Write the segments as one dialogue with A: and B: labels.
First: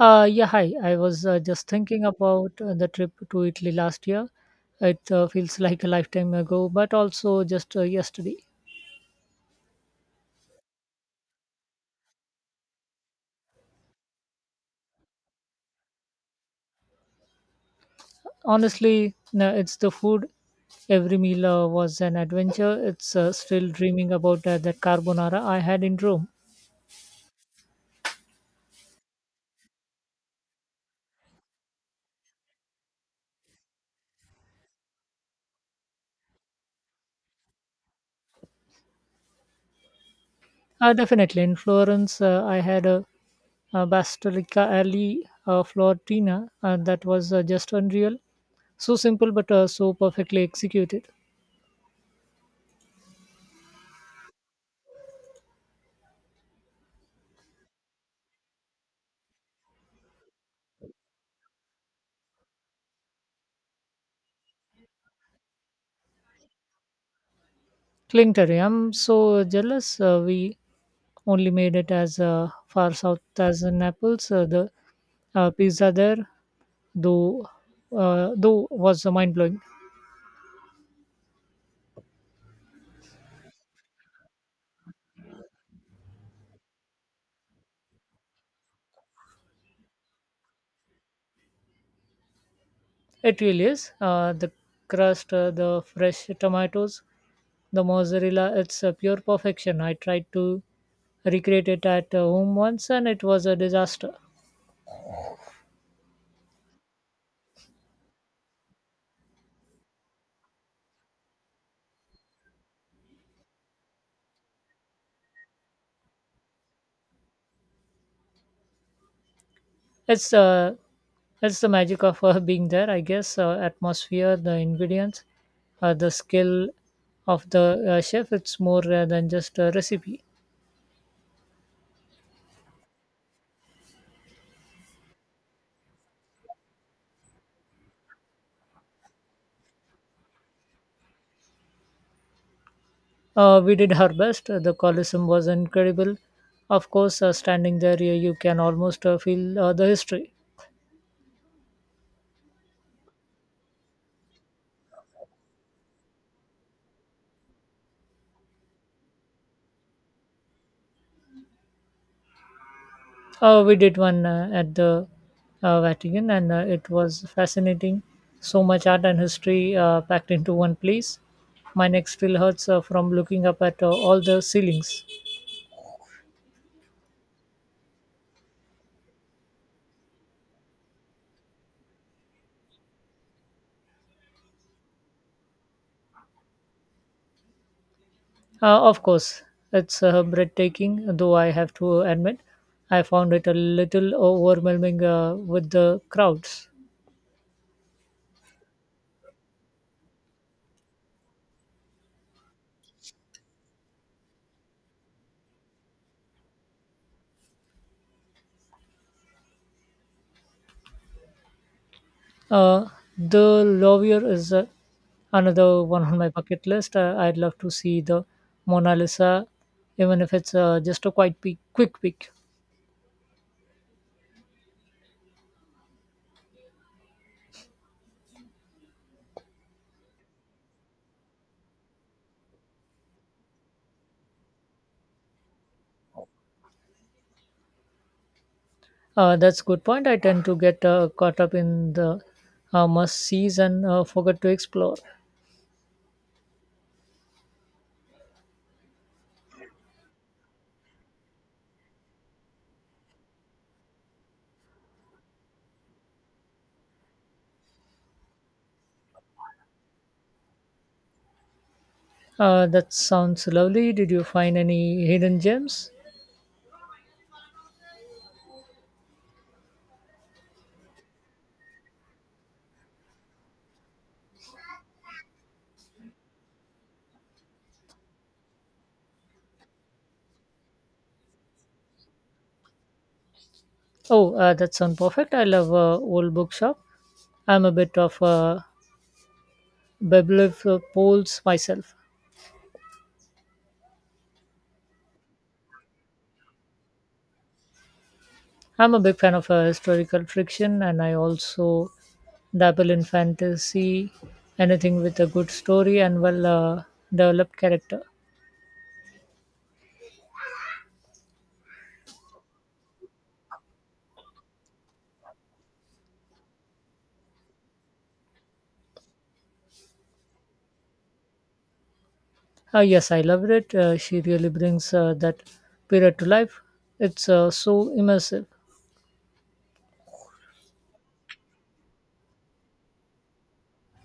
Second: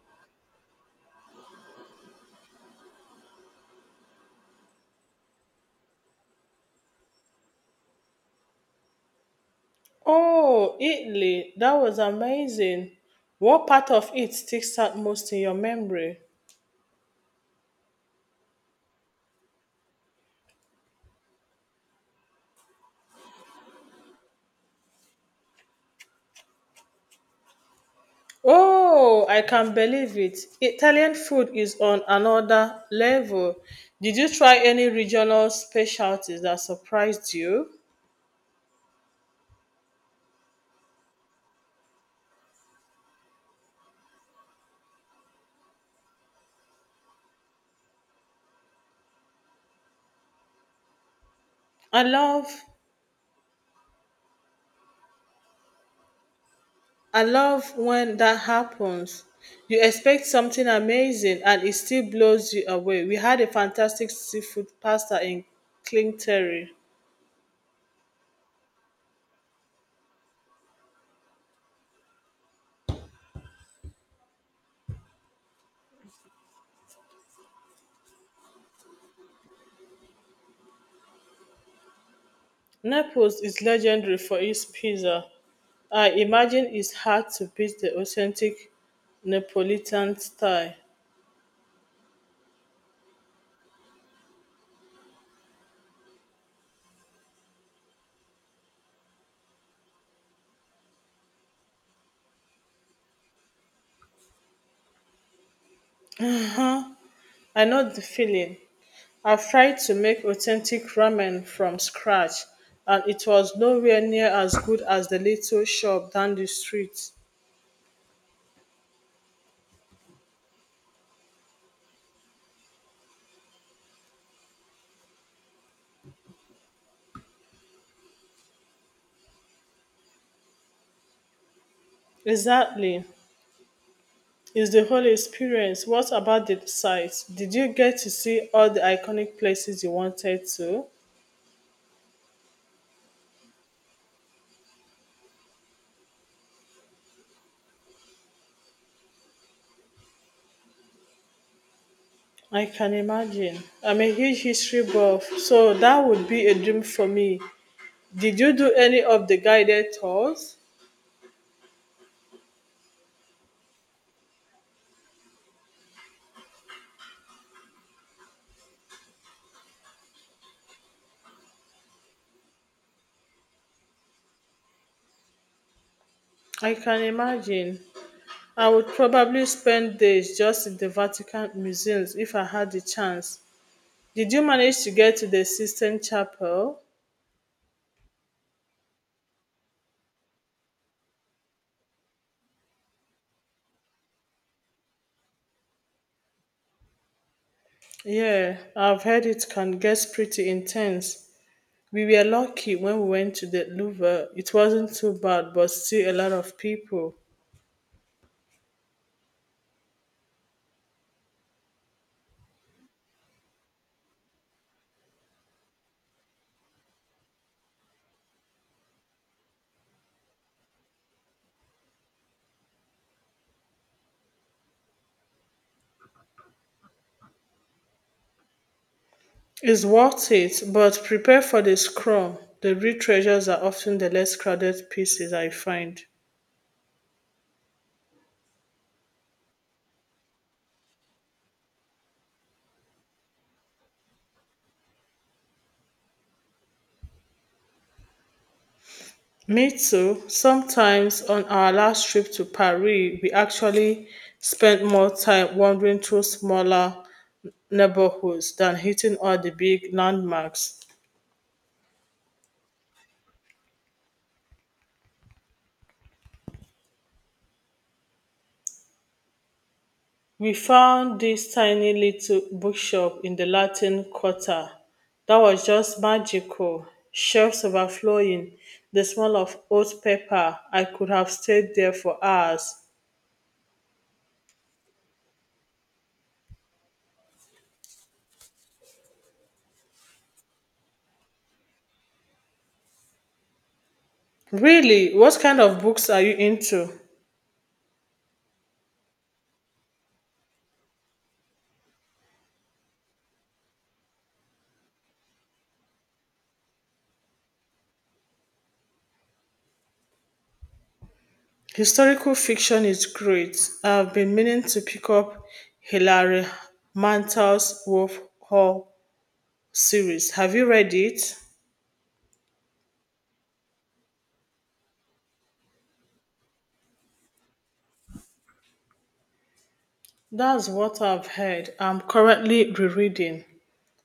A: Yeah, hi. I was just thinking about the trip to Italy last year. It feels like a lifetime ago, but also just yesterday.
B: Oh, Italy. That was amazing. What part of it sticks out most in your memory?
A: Honestly, no, it's the food. Every meal was an adventure. It's still dreaming about that carbonara I had in Rome.
B: Oh, I can believe it. Italian food is on another level. Did you try any regional specialties that surprised you?
A: Definitely in Florence, I had a Bastolica Alley Florentina, and that was just unreal. So simple, but so perfectly executed.
B: I love I love when that happens. You expect something amazing and it still blows you away. We had a fantastic seafood pasta in Clinterry.
A: Clinkery. I'm so jealous. We only made it as far south as Naples. The Pizza there, though, though, was mind blowing.
B: Naples is legendary for its pizza. I imagine it's hard to beat the authentic Neapolitan style.
A: It really is. The crust, the fresh tomatoes, the mozzarella. It's pure perfection. I tried to recreate it at home once, and it was a disaster.
B: Uh-huh. I know the feeling. I've tried to make authentic ramen from scratch, and it was nowhere near as good as the little shop down the street.
A: It's uh, it's the magic of being there, I guess. Atmosphere, the ingredients, the skill of the chef. It's more than just a recipe.
B: Exactly. It's the whole experience. What about the sites? Did you get to see all the iconic places you wanted to?
A: We did our best. The Colosseum was incredible. Of course, standing there, you can almost feel the history.
B: I can imagine. I'm a huge history buff, so that would be a dream for me. Did you do any of the guided tours?
A: We did one at the Vatican, and it was fascinating. So much art and history packed into one place. My neck still hurts from looking up at all the ceilings.
B: I can imagine. I would probably spend days just in the Vatican museums if I had the chance. Did you manage to get to the Sistine Chapel?
A: Of course, it's breathtaking, though I have to admit, I found it a little overwhelming with the crowds.
B: Yeah, I've heard it can get pretty intense. We were lucky when we went to the Louvre. It wasn't too bad, but still a lot of people.
A: Uh, the Louvre is another one on my bucket list. I'd love to see the Mona Lisa, even if it's just a quick peek.
B: It's worth it, but prepare for the scrum. The real treasures are often the less crowded pieces, I find.
A: That's a good point. I tend to get caught up in the must sees and forget to explore.
B: Me too. Sometimes on our last trip to Paris, we actually spent more time wandering through smaller neighborhoods than hitting all the big landmarks.
A: That sounds lovely. Did you find any hidden gems?
B: We found this tiny little bookshop in the Latin Quarter that was just magical, shelves overflowing, the smell of old paper. I could have stayed there for hours.
A: Oh, that sounds perfect. I love old bookshop. I'm a bit of a bibliophile myself.
B: Really, what kind of books are you into?
A: I'm a big fan of historical fiction, and I also dabble in fantasy, anything with a good story and well developed character.
B: Historical fiction is great. I've been meaning to pick up Hilary Mantel's Wolf Hall series. Have you read it?
A: Yes, I loved it. She really brings that period to life. It's so immersive.
B: That's what I've heard. I'm currently rereading.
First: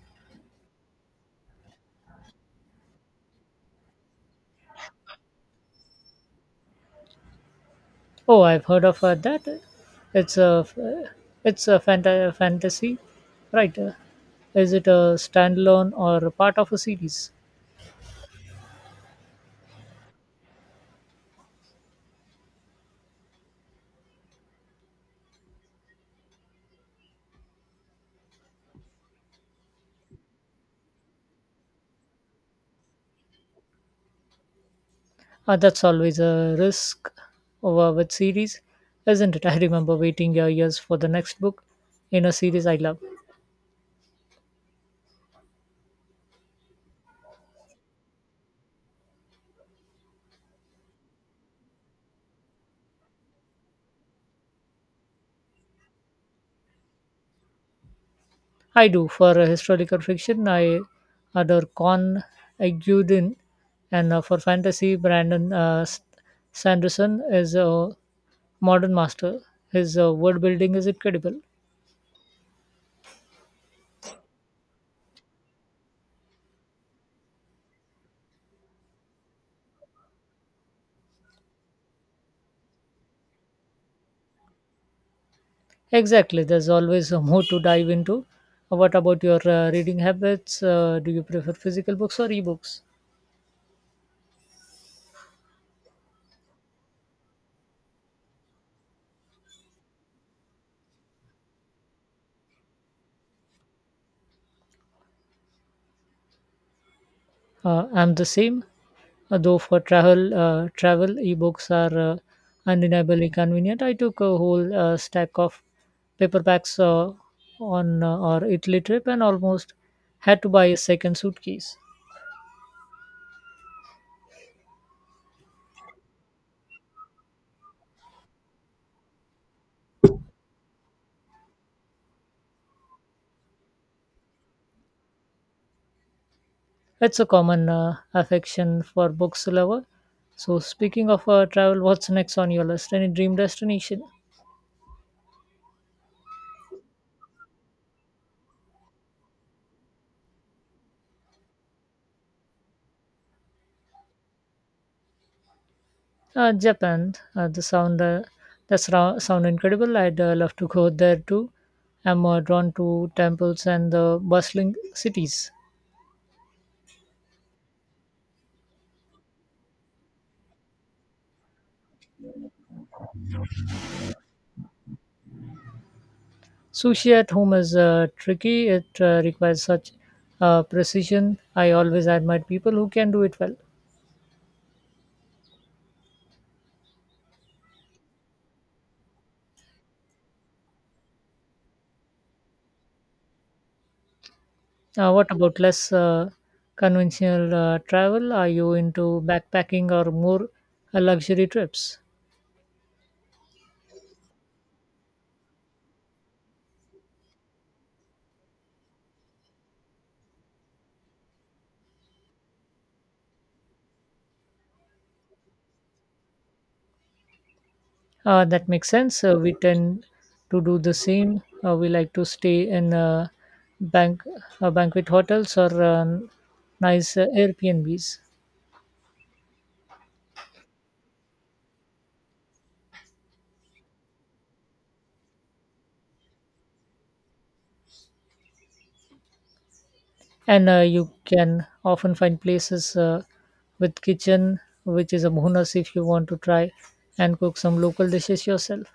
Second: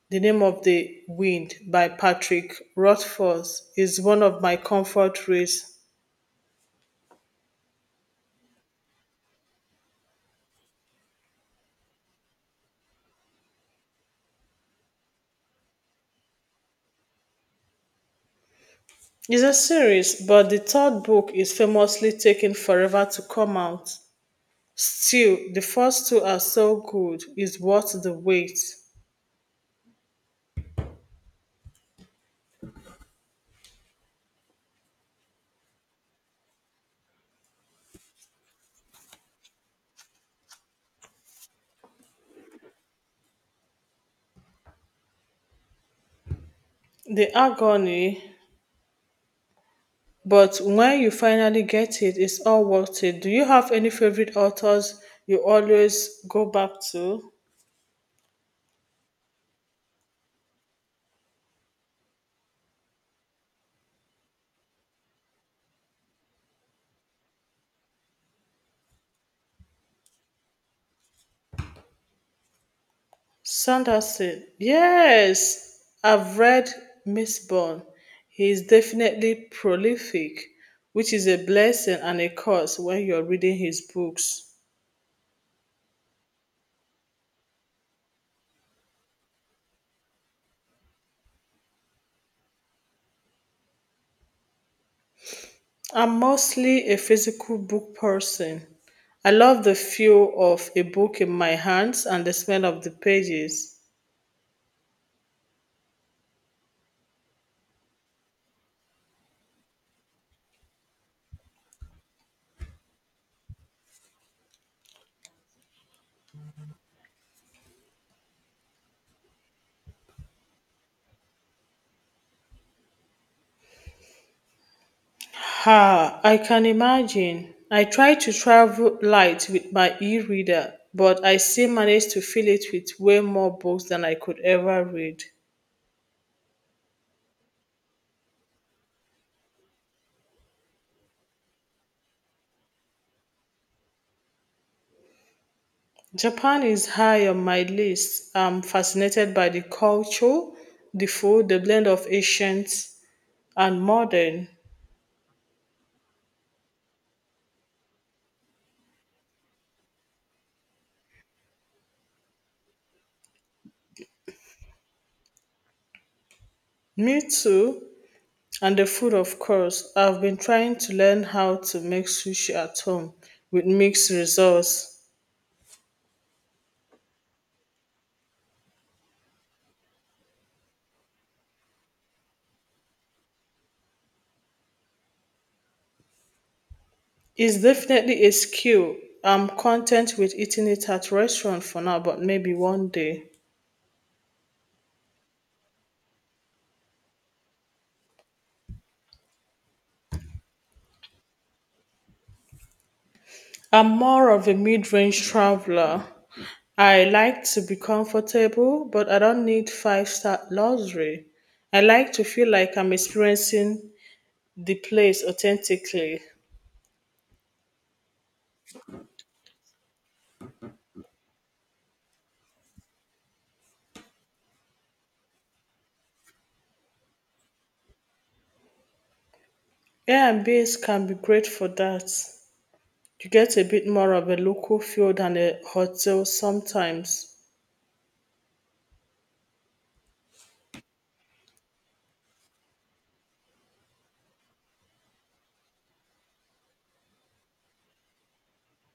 B: The Name of the Wind by Patrick Rothfuss is one of my comfort reads.
A: Oh, I've heard of that. It's a it's a fantasy, right? Is it a standalone or a part of a series?
B: It's a series, but the third book is famously taking forever to come out. Still, the first two are so good, it's worth the wait.
A: That's always a risk over with series, isn't it? I remember waiting years for the next book in a series I love.
B: The agony, but when you finally get it, it's all worth it. Do you have any favorite authors you always go back to?
A: I do. For historical fiction, I adore Con Aguilin, and for fantasy, Brandon Sanderson is a modern master. His word building is incredible.
B: Sanderson. Yes, I've read Miss Bond. He is definitely prolific, which is a blessing and a curse when you're reading his books.
A: Exactly, there's always more to dive into. What about your reading habits? Do you prefer physical books or ebooks?
B: I'm mostly a physical book person. I love the feel of a book in my hands and the smell of the pages.
A: I'm the same, though for travel, travel ebooks are undeniably convenient. I took a whole stack of paperbacks on our Italy trip and almost had to buy a second suitcase.
B: Ha, I can imagine. I try to travel light with my e reader, but I still manage to fill it with way more books than I could ever read.
A: It's a common affection for books lover. So speaking of travel, what's next on your list? Any dream destination?
B: Japan is high on my list. I'm fascinated by the culture, the food, the blend of ancient and modern.
A: Japan, the sound, the sra- sound incredible. I'd love to go there too. I'm drawn to temples and the bustling cities.
B: Me too. And the food, of course. I've been trying to learn how to make sushi at home with mixed results.
A: Sushi at home is tricky. It requires such precision. I always admire people who can do it well.
B: It's definitely a skill. I'm content with eating it at restaurant for now, but maybe one day.
A: What about less conventional travel? Are you into backpacking or more luxury trips?
B: I'm more of a mid-range traveler. I like to be comfortable, but I don't need five-star luxury. I like to feel like I'm experiencing the place authentically.
A: That makes sense. We tend to do the same. We like to stay in bank banquet hotels or nice Airbnbs,
B: Airbnbs can be great for that. You get a bit more of a local feel than a hotel sometimes.
A: and you can often find places with kitchen, which is a bonus if you want to try and cook some local dishes yourself.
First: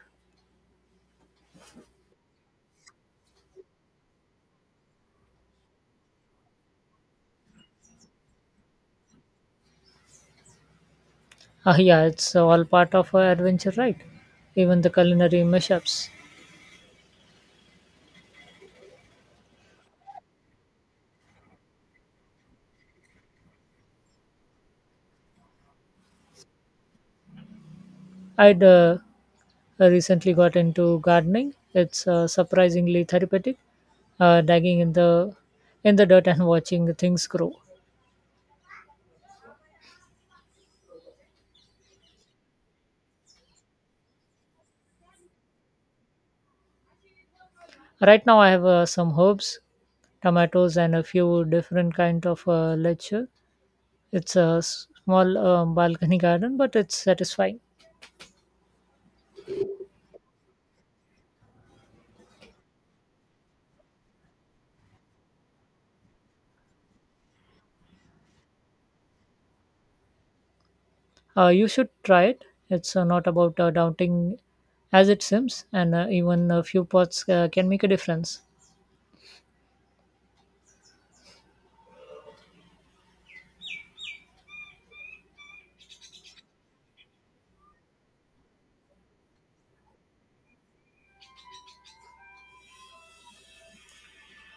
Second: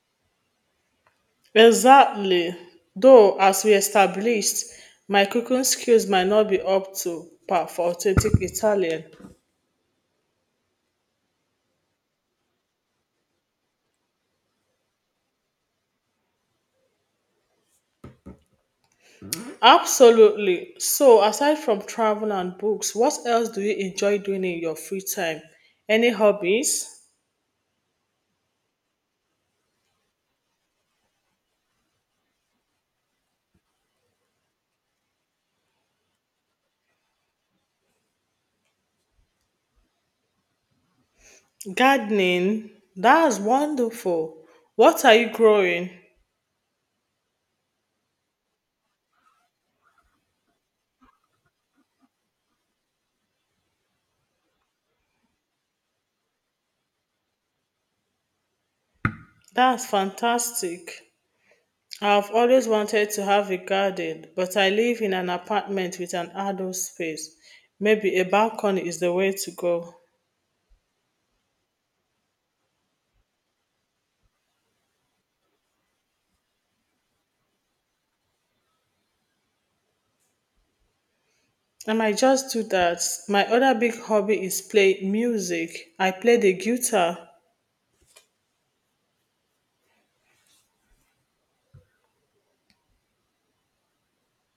B: Exactly. Though, as we established, my cooking skills might not be up to par for authentic Italian.
A: Ah, yeah, it's all part of adventure, right? Even the culinary mashups.
B: Absolutely. So, aside from travel and books, what else do you enjoy doing in your free time? Any hobbies?
A: I'd recently got into gardening. It's surprisingly therapeutic, digging in the dirt and watching things grow.
B: Gardening? That's wonderful. What are you growing?
A: Right now, I have some herbs, tomatoes, and a few different kind of lecture. It's a small balcony garden, but it's satisfying.
B: That's fantastic. I've always wanted to have a garden, but I live in an apartment with an outdoor space. Maybe a balcony is the way to go.
A: You should try it. It's not about doubting as it seems, and even a few pots can make a difference.
B: I might just do that. My other big hobby is play music. I play the guitar.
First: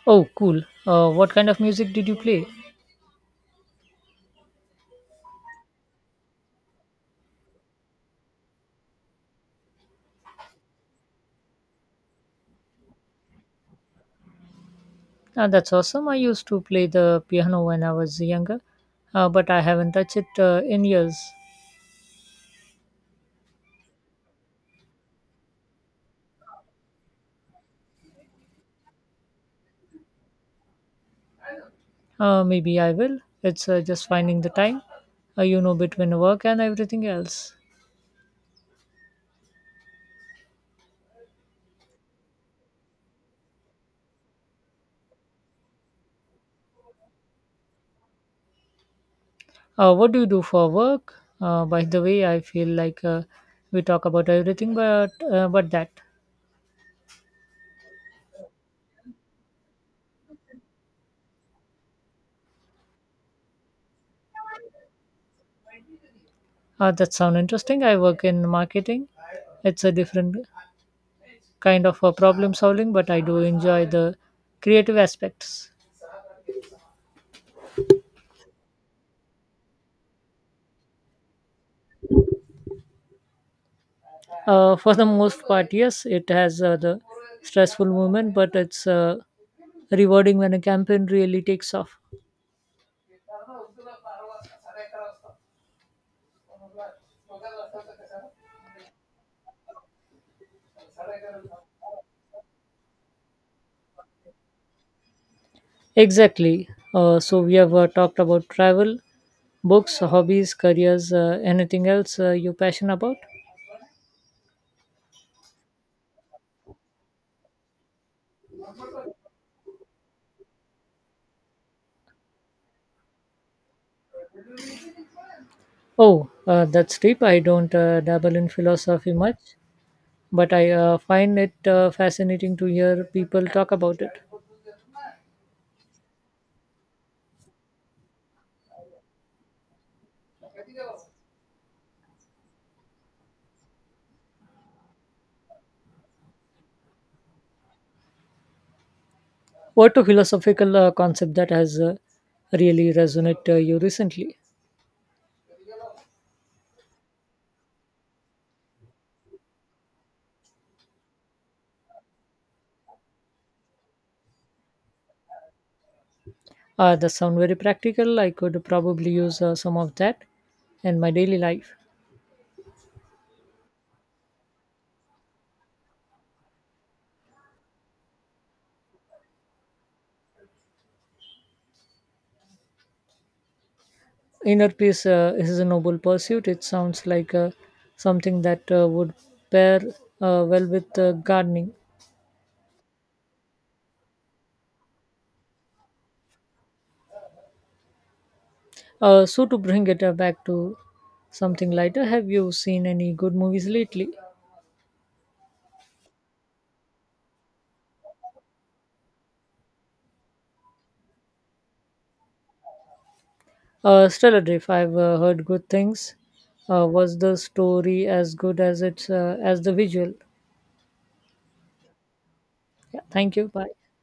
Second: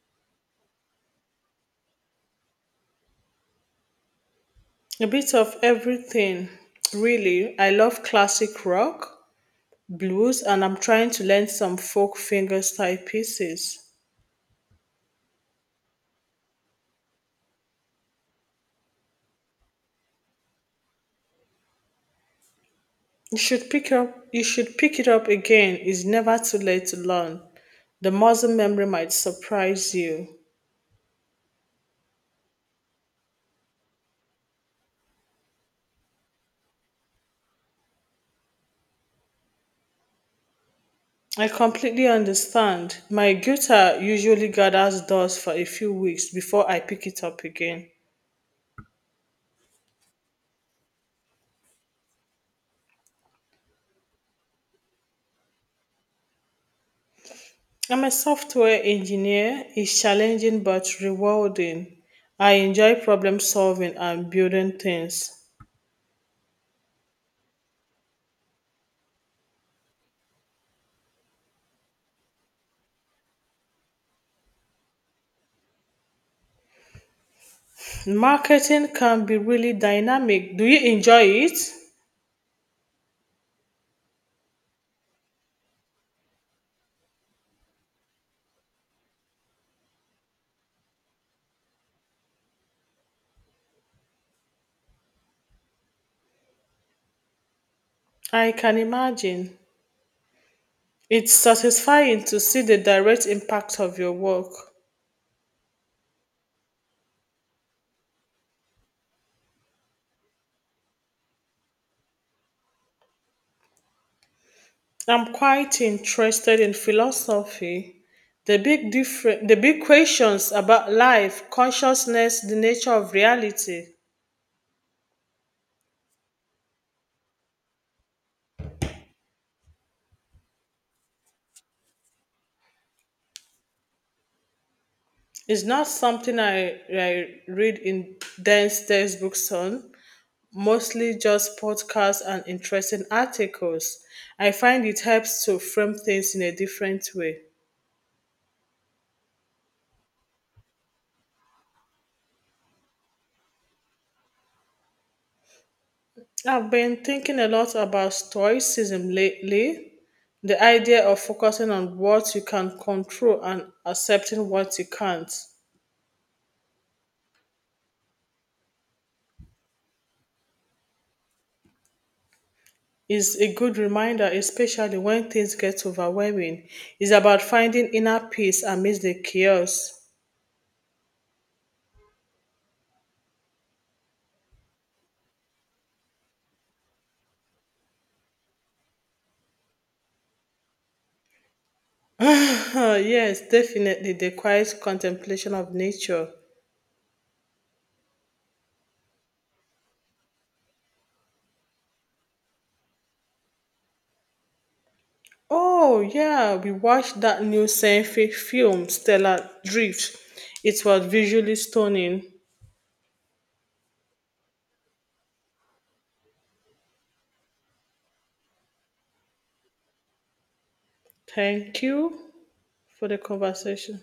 A: Oh, cool. What kind of music did you play?
B: A bit of everything, really. I love classic rock, blues, and I'm trying to learn some folk fingerstyle pieces.
A: That's awesome. I used to play the piano when I was younger, but I haven't touched it in years.
B: You should pick up you should pick it up again. It's never too late to learn. The muscle memory might surprise you.
A: Maybe I will. It's just finding the time, between work and everything else.
B: I completely understand. My guitar usually gathers dust for a few weeks before I pick it up again.
A: What do you do for work? By the way, I feel like we talk about everything, but that.
B: I'm a software engineer. It's challenging but rewarding. I enjoy problem solving and building things.
A: That sounds interesting. I work in marketing. It's a different kind of problem solving, but I do enjoy the creative aspects.
B: Marketing can be really dynamic. Do you enjoy it?
A: For the most part, yes, it has the stressful moment, but it's rewarding when a campaign really takes off.
B: I can imagine. It's satisfying to see the direct impact of your work.
A: Exactly. So we have talked about travel, books, hobbies, careers, anything else you're passionate about?
B: I'm quite interested in philosophy. The big questions about life, consciousness, the nature of reality.
A: Oh, that's deep. I don't dabble in philosophy much, but I find it fascinating to hear people talk about it.
B: It's not something I read in dense textbooks on, mostly just podcasts and interesting articles. I find it helps to frame things in a different way.
A: What a philosophical concept that has really resonated you recently?
B: I've been thinking a lot about stoicism lately, the idea of focusing on what you can control and accepting what you can't.
A: That sound very practical. I could probably use some of that in my daily life.
B: Is a good reminder, especially when things get overwhelming. It's about finding inner peace amidst the chaos.
A: Inner peace is a noble pursuit. It sounds like something that would pair well with gardening.
B: Oh, yes, definitely the quiet contemplation of nature.
A: So to bring it back to something lighter, have you seen any good movies lately?
B: Oh, yeah, we watched that new science film, Stellar Drift. It was visually stunning.
A: Stellar Drift. I've heard good things. Was the story as good as it's as the visual?
B: Thank you
A: Yeah.
B: for the
A: Thank you. Bye.
B: conversation.